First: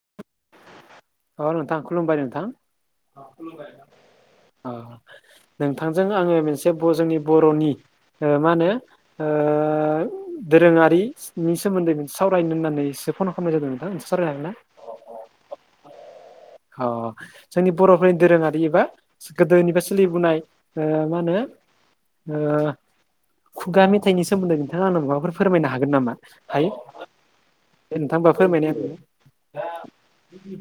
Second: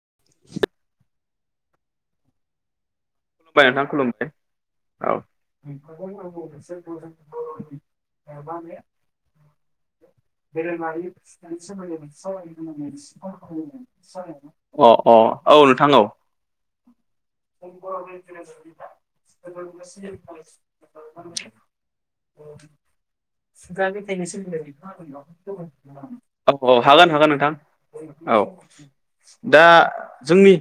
[inaudible] अनोथां खलुम बारि नथां [unintelligible] नोंथां खुलुमबाय नोंथांजों आङो मोनसे जोंनि बर'नि [inaudible] ओ मा होनो ओ दोरोङारिनि सोमोन्दै सावरायनो होननानै फन खालामनाय जादों नोंथां सरायनो होना अ अ औ नोंथां औ औ जोंनि बर'फोरनि दोरोङारि एबा गोदोनिफ्राय सोलिबोनाय ओ मा होनो ओ खुगा मेथाइनि सोमोन्दै नोंथाङा आंनो माबाफोर फोरमायनो हागोन नामा औ हायो औ हागोन हागोन नोंथां ए नोंथांबा औ फोरमायनाय दा जोंनि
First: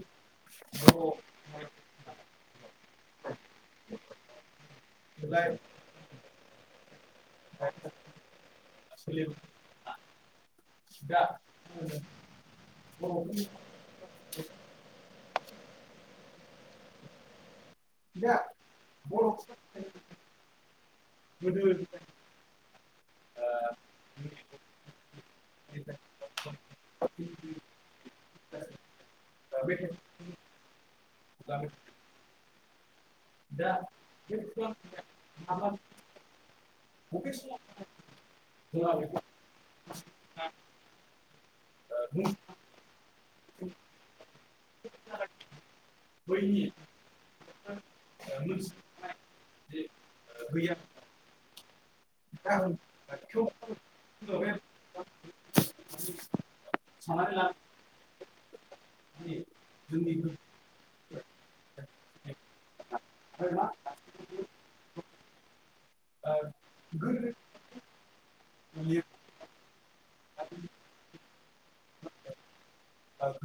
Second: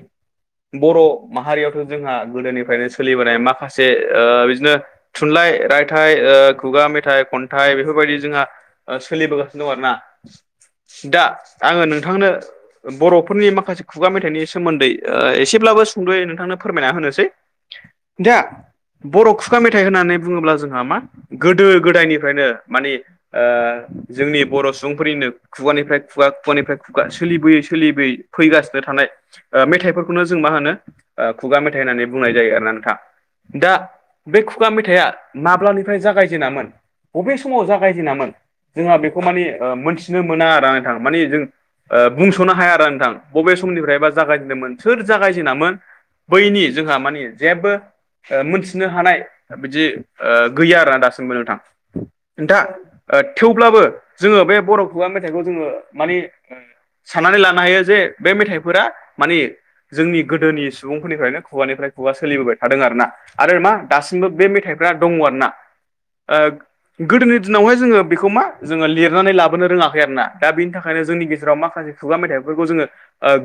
बर' माहारियावथ' जोंहा गोदोनिफ्रायनो सोलिबोनाय माखासे ओ बिदिनो थुनलाइ रायथाइ ओ खुगा मेथाइ खन थाय बेफोरबायदि जोंहा सोलिबोगासिनो दं आरो ना। दा आङो नोंथांनो बर'फोरनि माखासे खुगा मेथाइनि सोमोन्दै एसेब्लाबो सुंद'यै नोंथांनो फोरमायना होनोसै। दा [unintelligible] बर' खुगा मेथाइ होननानै बुङोब्ला जोंहा मा गोदो गोदायनिफ्रायनो मानि ओ जोंनि बर' सुबुंफोरनिनो खुगानिफ्राय खुगा खुगानिफ्राय खुगा सोलिबोयै सोलिबोयै फैगासिनो थानाय मेथाइफोरखौनो जों मा होनो ओ खुगा मेथाइ होननानै बुंनाय जायो आर ना नोंथा। दा बे खुगा मेथाइआ माब्लानिफ्राय जागायजेनामोन बबे समाव जागायजेनामोन जोंहा बेखौ मानि मोन्थिनो मोना आरो नोंथां मानि जों ओ बुंस'नो हाया आरो नोंथां बबे समनिफ्रायबा जागायजेनदोंमोन सोर जागायजेनामोन बैनि जोंहा मानि जेबो मोनथिनो हानाय बिदि गैया दासिमबो नोंथां। नथा थेवब्लाबो जोङो बे बर' खुगा मेथाइखौ जोङो मानि साननानै लानो हायो जे बे मेथाइफोरा मानि जोंनि गोदोनि निफ्रायनो खुवानिफ्राय खुवा सोलिबोबाय थादों आरोना आरो मा दासिमबो बे मेथाइफ्रा दङ आरोना। ओगोदोनि दिनावहाय जोङो बेखौ मा जोङो लिरनानै लाबोनो रोङाखै आरो ना, दा बिनि थाखायनो जोंनि गेजेराव माखासे खुगा मेथाइफोरखौ जोङो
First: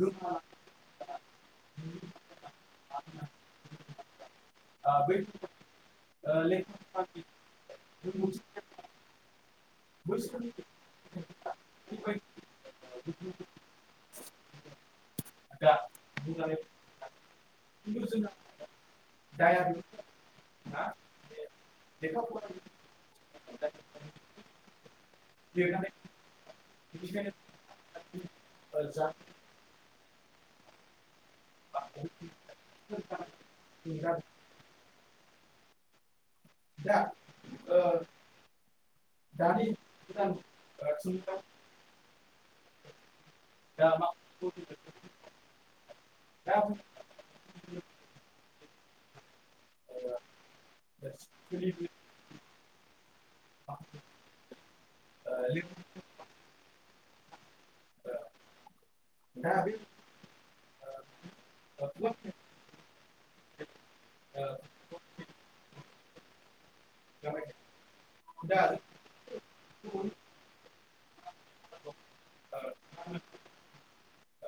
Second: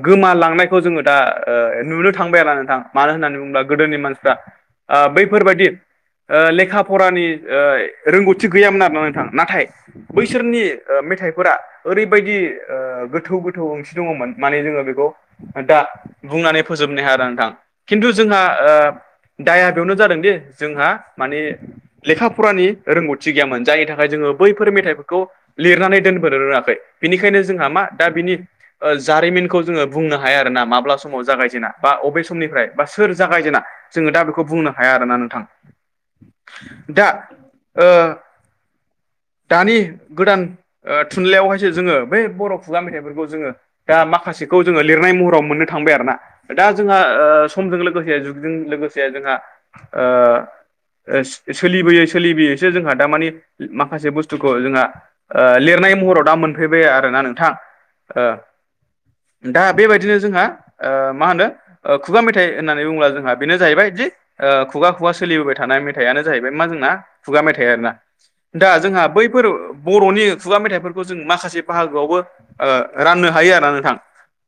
गोमालांनायखौ जोङो दा ओ नुनो थांबायला नोंथां मानो होननानै बुङोब्ला गोदोनि मानसिफ्रा बैफोरबायदि लेखा फरानि रोंगौथि गैयामोन आरोना नोंथां। नाथाय बैसोरनि मेथाइफोरा ओरैबायदि गोथौ गो थौ ओंथि दङमोन माने जोङो बेखौ दा बुंनानै [unintelligible] नोंथां खिन्थु जोंहा दाया बेयावनो जादों दे जोंहा मानि लेखा फरानि रोंगौथि गैयामोन जायनि थाख थाखाय जोङो बैफोर मेथाइफोरखौ लिरनानै दोनबोनो रोङाखै। बिनिखायनो जोंहा मा दा बिनि जारिमिनखौ जोङो बुंनो हाया आरोना माब्ला समाव जागायजेना। बा अबे समनिफ्राय बा सोर जागायजेना जोङो दा बेखौ बुंनो हाया आरोना नोंथां। दा ओ दानि गोदान थुनलाइयावहायसो जोङो बै बर' खुगा मेथाइफोरखौ जोङो दा माखासेखौ जोङो लिरनाय महराव मोननो थांबाय आरो ना। दा जोंहा ओ समजों लोगोसे जुगजों लोगोसे जोंहा ओ सोलिबोयै सोलिबोयैसो जोंहा दारमानि माखासे बुस्थुखौ जोंहा ओ लिरनाय महराव दा मोन फैबाय आरोना नोंथां। दा बेबायदिनो जोंहा मा होनो खुगा मेथाइ होननानै बुङोब्ला जोंहा बेनो जाहैबायदि ओ खुगा खुगा सोलिबोबाय थानाय मेथाइआानो जाहैबाय मा जोंना खुगा मेथाइ आरोना दा जोंहा बैफोर बरनि खुगा मेथाइफोरखौ जों माखा से बाहागोआवबो ओ रानो हायो आरो ना नोंथां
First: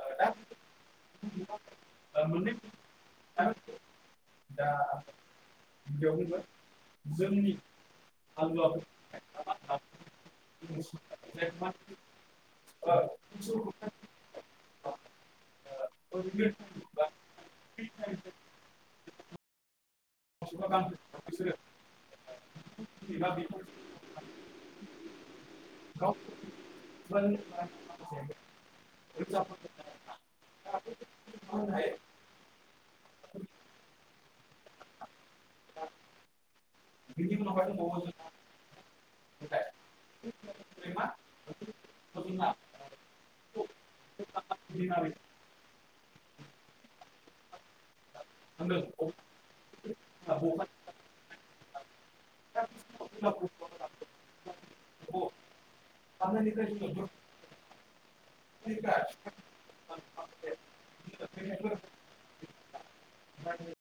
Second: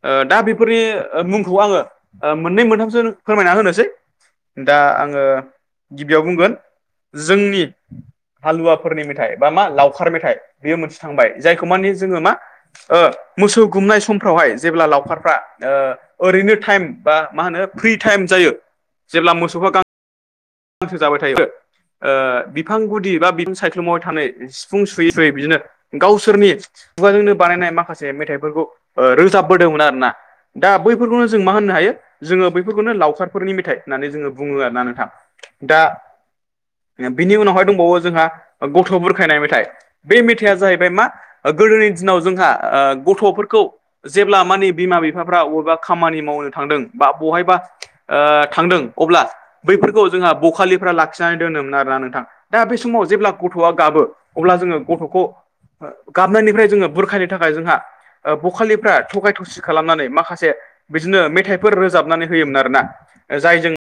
ओ दा बेफोरनि मुंखौ आंङो ओ मोननै मोनथामसो फोरमायना होनोसै। दा आंङो गिबियाव बुंगोन जोंनि हालुवाफोरनि मेथाइ बा मा लावखार मेथाइ बेयो मोनसे थांबाय जायखौ मानि जोंङो मा ओ मोसौ गुमनाय समफ्रावहाय जेब्ला लावखार फ्रा ओ ओरैनो थायम बा माहोनो फ्रि थायम जायो जेब्ला मोसौखौ गां मोसौखौ गां बिसोरो ओ बिफां गुदि बा बिफां सायख्लुमावा थानाय सिफुं सुयै सुयै बिदिनो गावसोरनि खुगाजोंनो बानायनाय माखासे मेथाइफोरखौ रोजाबबोदोंमोन आरो ना। दा बैफोरखौनो जों मा होननो हायो जोंङो बैफोरखौनो लावखारफोरनि मेथाइ होननानै जोंङो बुङो आरो ना नोंथां। दा बिनि उनावहाय दंबावो जोंहा गथ बुरखायनाय मेथाइ बे मेथाइआ जाहैबाय मा गोदोनि दिनाव जोंहा ओ गथफोरखौ जेब्ला मानि बिमा बिफा बबेबा खामानि मावनो थांदों बा बहायबा ओ थांदों अब्ला बैफोरखौ जोंहा बखालिफ्रा लाखिनानै दोनोमोन आरोना नोंथां दा बे समाव जेब्ला गथआ गाबो अब्ला जोंङो गथखौ गाबनायनिफ्राय जोंङो बुरखाय नि थाखाय जोंहा बखालिफ्रा थगाय थसि खालामनानै माखासे बिदिनो मेथाइफोर रोजाबनानै होयोमोन आरोना जाय जों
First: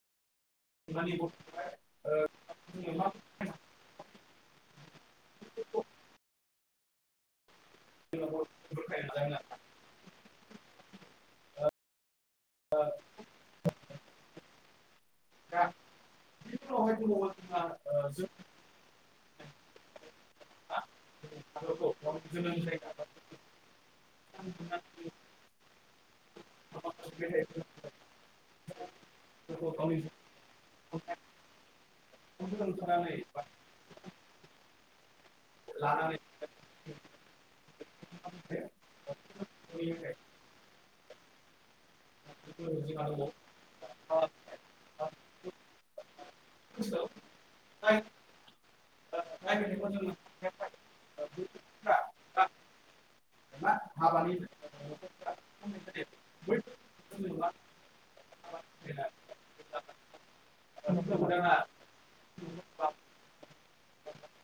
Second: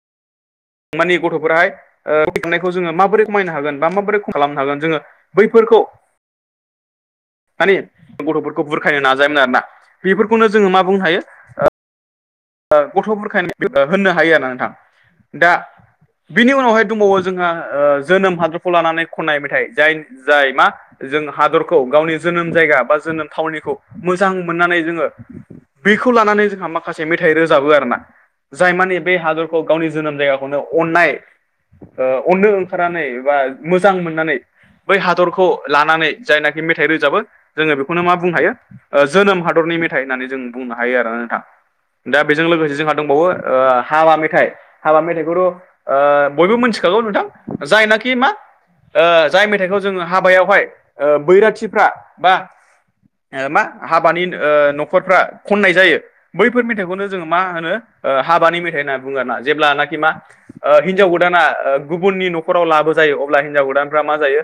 मानानि गथफोराहाय ओ थांनायखौ जोंङो माबोरै खमायनो हागोन बा माबोरै ख खालामनो हागोन जोंङो बैफोरखौ मानि गथफोरखौ बुरखायनो नाजायोमोन आरोना बेफोरखौनो जोंङो मा बुंनो हायो ओ गथफोरखायनो होननो हायो आरो नोंथां दा बिनि उनावहाय दंबावो जोंहा ओ जोनोम हादरखौ लानानै खननाय मेथाइ जाय जाय मा जों हादरखौ गावनि जोनोम जायगा बा जोनोम थावनिखौ मोजां मोननानै जोंङो बेखौ लानानै जोंहा माखासे मेथाइ रोजाबो आरोना जाय मानि बे हादरखौ गावनि जोनोम अननो अननाय ओ अननो ओंखारनानै बा मोजां मोननानै बै हादरखौ लानानै जायनाखि मेथाइ रोजाबो जोंङो बेखौनो मा बुंनो हायो जोनोम हादरनि मेथाइ होननानै जों बुंनो हायो आरोना नोंथां दा बेजों लोगोसे जोंहा दंबावो हाबा मेथाइ हाबा मेथाइखौथ ओ बयबो मिथिखागौ नोंथां जायनाखि मा ओ जाय मेथाइखौ जोंङो हाबायावहाय बैराथिफ्रा बा मा हाबानि ओ नखरफ्रा खननाय जायो बेफोर मेथाइखौनो जोंङो मा होनो ओ हाबानि मेथाइ होनना बुङो आरोना जेब्लानाखि मा ओ हिन्जाव गोदाना गुबुननि नखराव लाबो जायो अब्ला हिन्जाव गोदानफ्रा मा जायो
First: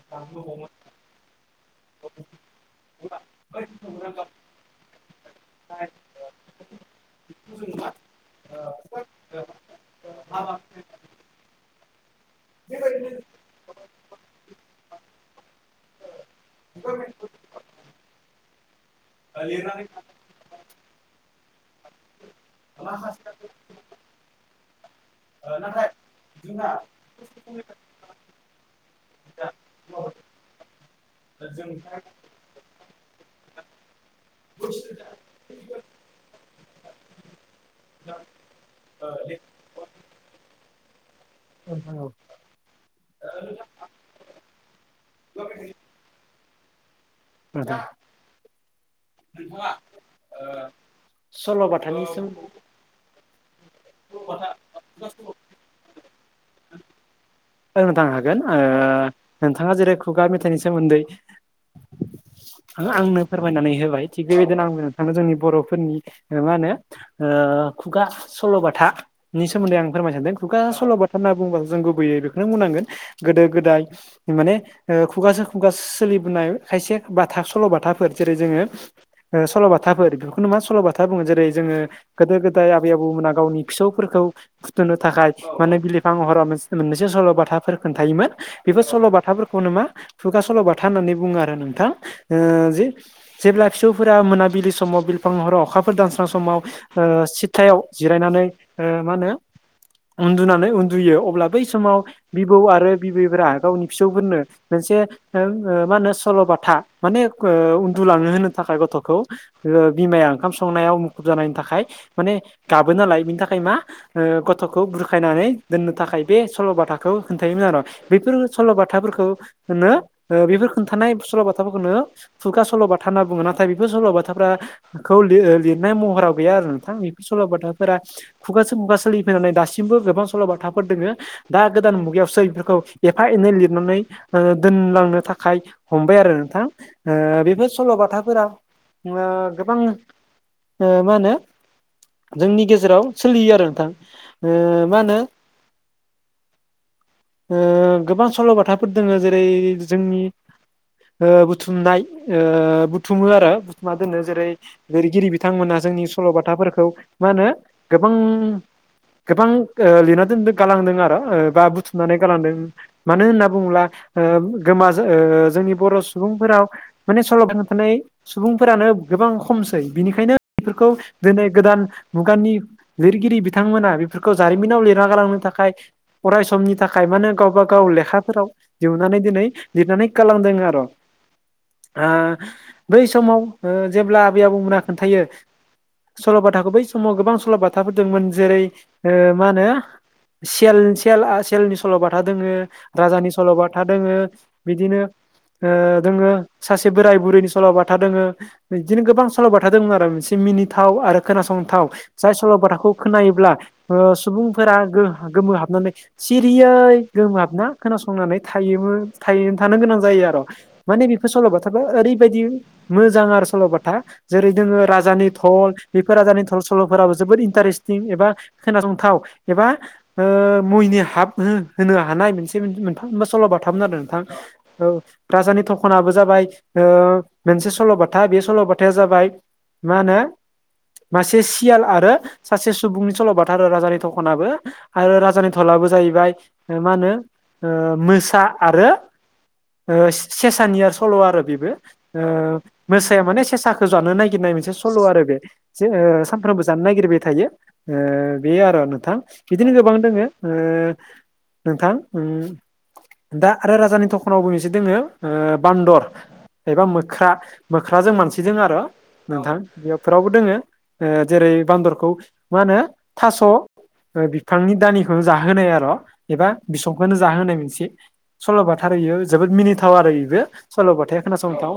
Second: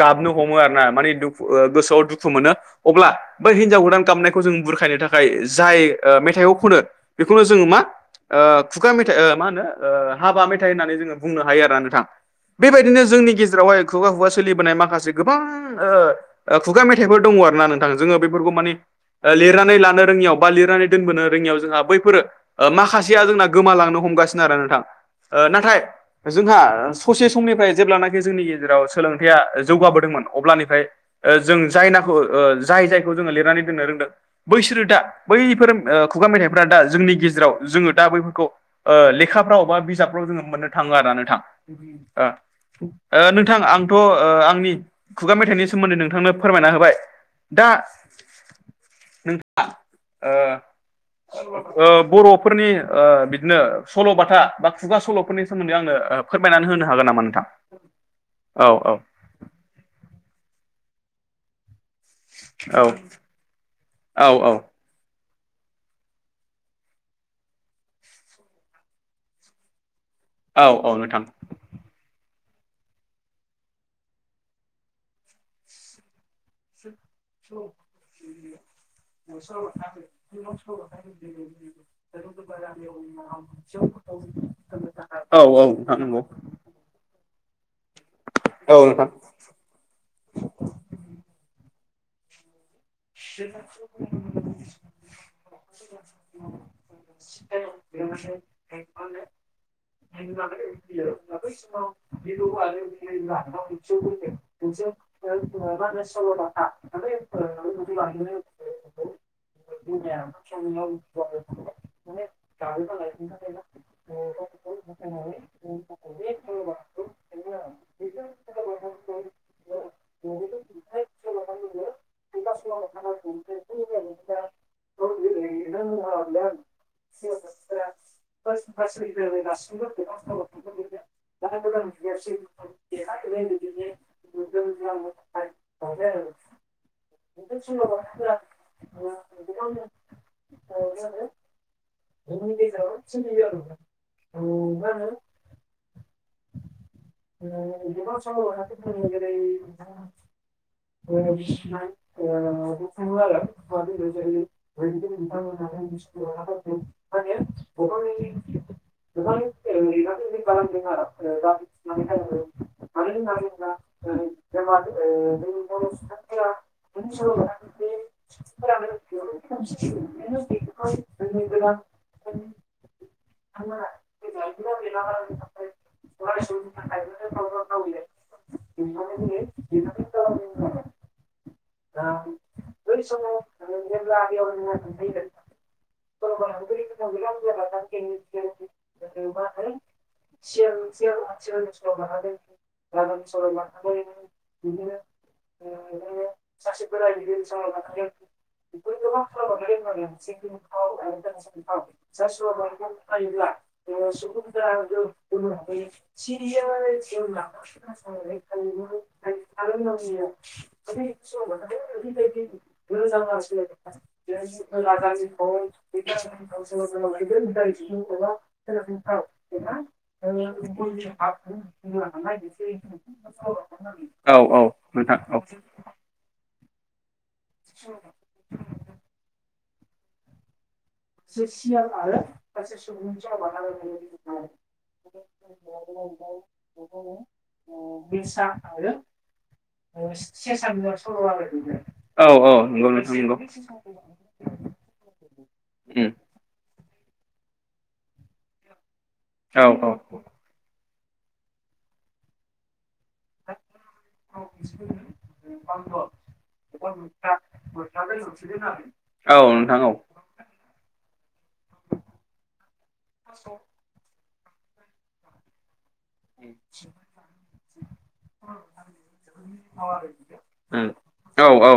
गाबनो हमो आरो ना मानि दुखु गोसोआव दुखु मोनो अब्ला बै हिनजाव गोदान गामनायखौ जों बुरखायनो थाखाय जाय ओ मेथाइ थायाइआव फुनो बेखौनो जोंङो मा ओ खुगा मेथाइ मा होनो हाबा मेथाइ होननानै जोंङो बुंनो हायो आरोना नोंथां बेबायदिनो जोंनि गेजेरावहाय खुगा खुगा सोलिबोनाय माखासे गोबां ओ खुगा मेथाइफोर दङ आरो ना नोंथां जोंङो बेफोरखौ माने लिरनानै लानो रोङियाव बा लिरनानै दोनबोनो रोङियाव जोंहा बैफोरो माखासेया जोंना गोमालांनो हमगासिनो आरो नोंथां ओ नाथाय जोंहा ससे समनिफ्राय जेब्लानाखि जोंनि गेजेराव सोलोंथायाइया जौगाबोदोंमोन अब्लानिफ्राय जों जाय नाखौ जाय जायखौ जोंङो लिरनानै दोननो रोंदों बैसोरो दा बैफोर खुगा मेथाइफोरा दा जोंनि गेजेराव जोंङो दा बैफोरखौ ओ लेखाफ्राव बा बिजाबफ्राव जोंङो मोननो थाङो आरो नोंथां नोंथां आंथ ओ आंनि खुगा मेथाइनि सोमोन्दै नोंथांनो फोरमायना होबाय दा नोंथां नोंथाङा सल'बाथानि सोमोन्दै बर'फोरनि बिदिनो सल'बाथा बा खुगा सल'फोरनि सोमोन्दै आंनो फोरमायनानै होनो हागोन नामा नोंथां होननो थांनो हागोन औ औ नोंथाङा जेरै खुगा मेथाइनि सोमोन्दै आंनो फोरमायनानै होबाय थिग औ औ बेबायदिनो आंबो नोंथांनो जोंनि बर'फोरनि मा होनो ओ खुगा सल'बाथाानि सोमोन्दै आं फोरमाय सानदों खुगा औ औ सल'बाथा नोंथां होनना बुंङोबा जों लुबैयो बेखौनो बुंनांगोन गोदो गोदाय माने खुगासो खुगासो सोलिबोनाय खायसे बाथा सल'बाथाफोर जेरै जोङो सल'बाथाफोर बेफोरखौनो मा सल'बाथा बुङो जेरै जोङो गोदो गोदाय आबै आबौमोना गावनि फिसौफोरखौ फुथुनो थाखाय औ औ माने नोंथां बिलिफां नंगौ हहरा मोन मोनसे सल' बाथाफोर खोन्थायायोमोन औ बेफोर नोंथां सल' बाथाफोरखौनो मा खुगा सल'बााथा होननानै बुङो आरो नोंथां जे जेब्ला फिसौफोरा मोनाबिलि समाव बिफां महराव अखाफोर दानस्रां समाव सिदथायाव जिरायनानै मा होनो उन्दुनानै उन्दुयो अब्ला बै समाव बिबौ आरो बिबैफोरा गावनि फिसौफोरनो मोनसे मा होनो सल'बाथा माने उन्दुलाांनो होनो थाखाय गथ'खौ बिमाया ओंखाम संनायाव मुखुब जानायनि थाखाय माने गाबो नालाय बिनि थाखाय मा गथ'खौ बुरखायनानै दोननो थाखाय बे सल'बाथाखौ खोनथायोमोन आरो। बेफोर सल'बाथाफोरखौनो बेफोर खोन्थानाय सल'बाथा बाथाफोरखौनो खुगा सल'बाथा होनना बुङो नाथाय बेफोर सल'बाथाफ्रा खौिर लिरनाय महराव गैया आरो नोंथां बेफोर सल'बाथाफोरा खुगासो खुगा सोलिफैनानै दासिमबो गोबां सल' बाथाफोर दोङो दा गोदान मुगायावसो बेफोरखौ एफा एनै लिरनानै दोनलांनो थाखाय हमबाय आरो नोंथां बेफोर सल'बाथाफोरा गोबां मा होनो जोंनि गेजेराव सोलियो आरो नोंथां मा होनो गोबां सल'बाथाफोर दङो जेरै जोंनि बुथुमनाय बुथुमो आरो बुथुमा दोनो जेरै लिरगिरि बिथांमोनहा जोंनि सल'बाथाफोरखौ मा होनो गोबां गोबां लिरना दोनदों गालांदों आरो बा बुथुमनानै गालांदों। मानो होनना बुङोब्ला गोमाज जोंनि बर' सुबुंफोराव माने सल'दान थानाय सुबुंफोरानो गोबां खमसै बिनिखायनो बेफोरखौ दिनै गोदान मुगानि लिरगिरि बिथांमोना बेफोरखौ जारिमिनाव लिरना गालांनो थाखाय अराय समनि थाखाय माने गावबा गाव लेखाफोराव दिहनानै दिनै लिरनानै खालामदों आरो। बै समाव जेब्ला आबै आबौमोना खोन्थायो सल'बाथाखौ बै समाव गोबां सल'बाथाफोर दंमोन जेरै मा होनो सेल सेलनि सल'बाथा दोङो राजानि सल'बाथा दोङो बिदिनो दोङो सासे बोराय बुरैनि सल'बाथा दोङो बिदिनो गोबां सल'बाथा दंमोन आरो मोनसे मिनिथाव आरो खोनासंथाव जाय सल'बाथाखौ खोनायोब्ला सुबुंफोरा गोमोहाबनानै सिरियै गोमोहाबना खोनासंनानै थायोमोन थायैनो थानो गोनां जायो आरो। माने बेफोर सल'बाथााब ओरैबायदि मोजां आरो सल'बाथा जेरै दोङो राजानि टल बेफोर राजानि टल सल'फोराबो जोबोद इन्टारेस्टिं एबा खोनासंथाव एबा मैनि हाब होनो हानाय मोनसे मोनथाम मोना सल'बाथामोन आरोदों औ राजानि थखनाबो जाबाय मोनसे सल'बाथा बे सल'बाथा। खोथाया जाबाय मा होनो मासे सियाल आरो सासे सुबुंनि सल'बाथा राजानि थखनाबो आरो राजानि थलबो जाहैबाय मा होनो मोसा आरो सेसानिया सल' आरो बेबो औ औ नंगौ नोंथां मोसाया नंगौ माने उम औ नोंथां औ उम औ औ सेसाखौ जानो नागिरनाय मोनसे सल' आरो बे जे सानफ्रोमबो जानो नागिरबाय थायो बे आरो नोंथां बिदिनो गोबां दोङो नोंथां दा आरो राजानि दखनावबो दोङो बान्दर एबा मोख्रा मोख्राजों मानसि दङ आरो नोंथां बेफोरावबो दोङो जेरै बान्दरखौ मा होनो थास' बिफांनि दानिखौनो जाहोनाय आरो एबा बिसंखौनो जाहोनाय मोनसे सल'बाथा आरो बेयो जोबोद मिनिथाव आरो बेबो सल'बाथाया खोनासंथाव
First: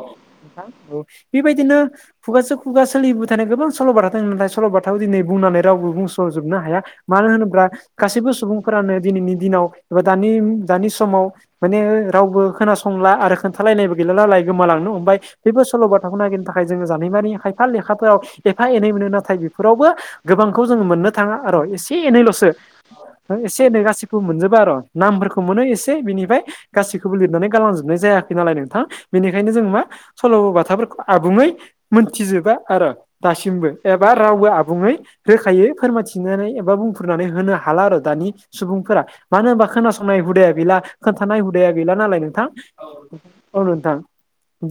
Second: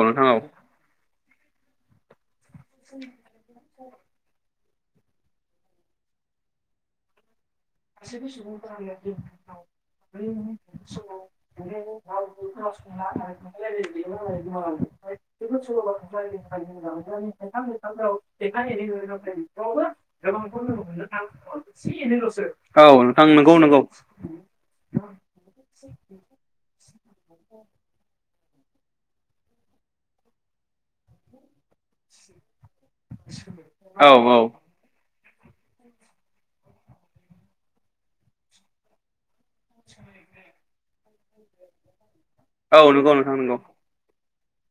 औ बेबायदिनो खुगासो खुगा सोलिबो थानाय गोबां सल'बारा नाथाय सल'बाथाखौ दिनै बुंनानै रावबो बुंस'जोबनो हाया मानो होनोब्ला गासैबो सुबुंफोरानो दिनैनि दिनाव एबा दानि दानि समाव माने रावबो खोनासंला आरो खोनथालायनायबो गैलालाय गोमालांनो हमबाय बेबो सल' बाथाखौ नागिरनो थाखाय जोङो जानारिमिनारि खायफा लेखाफोराव एफा एनै मोनो नाथाय बेफोरावबो गोबांखौ जों मोननो थाङा आर' एसे एनैल'सो औ नंगौ एसे एनै नंगौ गासिबो मोनजोबा आरो' नामफोरखौ मोनो एसे बिनिफ्राय गासैखौबो लिरनानै गालांजोबनाय जायाखै नालाय नोंथां बेनिखायनो जों मा सल' बाथाफोरखौ आबुङै मोनथिजोबा आरो दासिमबो एबा औ रावबो औ आबुङै होखायो फोरमायथिनानै एबा बुंफोरनानै होनो हाला आरो दानि सुबुंफोरा मानो होनबा खोनासंनाय हुदाया गैला खोन्थानाय हुदाया गैला नालाय नोंथां औ नंगौ नोंथां औ नंगौ। नोंथां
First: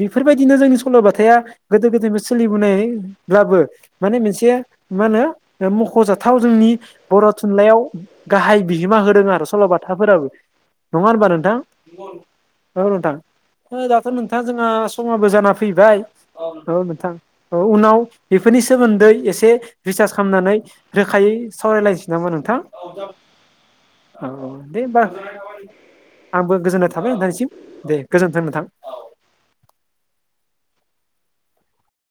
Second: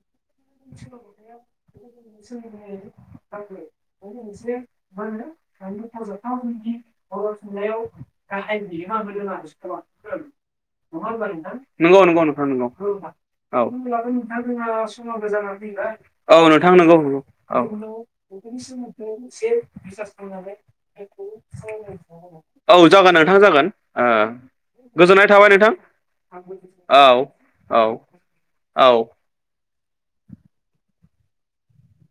बेफोरबायदिनो जोंनि सल'बाथाया गोदो गोदायनि सोलिबोनायब्लाबो माने मोनसे मा होनो मख'जाथाव जोंनि बर' थुनलाइयाव गाहाय बिहोमा होदों आरो सल'बाथाफोराबो नङा होनबा नोंथां? नंगौ नंगौ नोंथां नंगौ औ नोंथां औ दाथ' नोंथां जोंहा समाबो जाना फैबाय औ नोंथां औ उनाव बेफोरनि सोमोन्दै एसे रिसार्ज खालामनानै रोखायै सावरायलायसै नामा नोंथां? औ जागोन नोंथां जागोन ओ औ औ दे होमबा गोजोननाय थाबाय नोंथां आंबो गोजोननाय औ थाबाय नोंथांनिसिम औ दे गोजोन्थों नोंथां। औ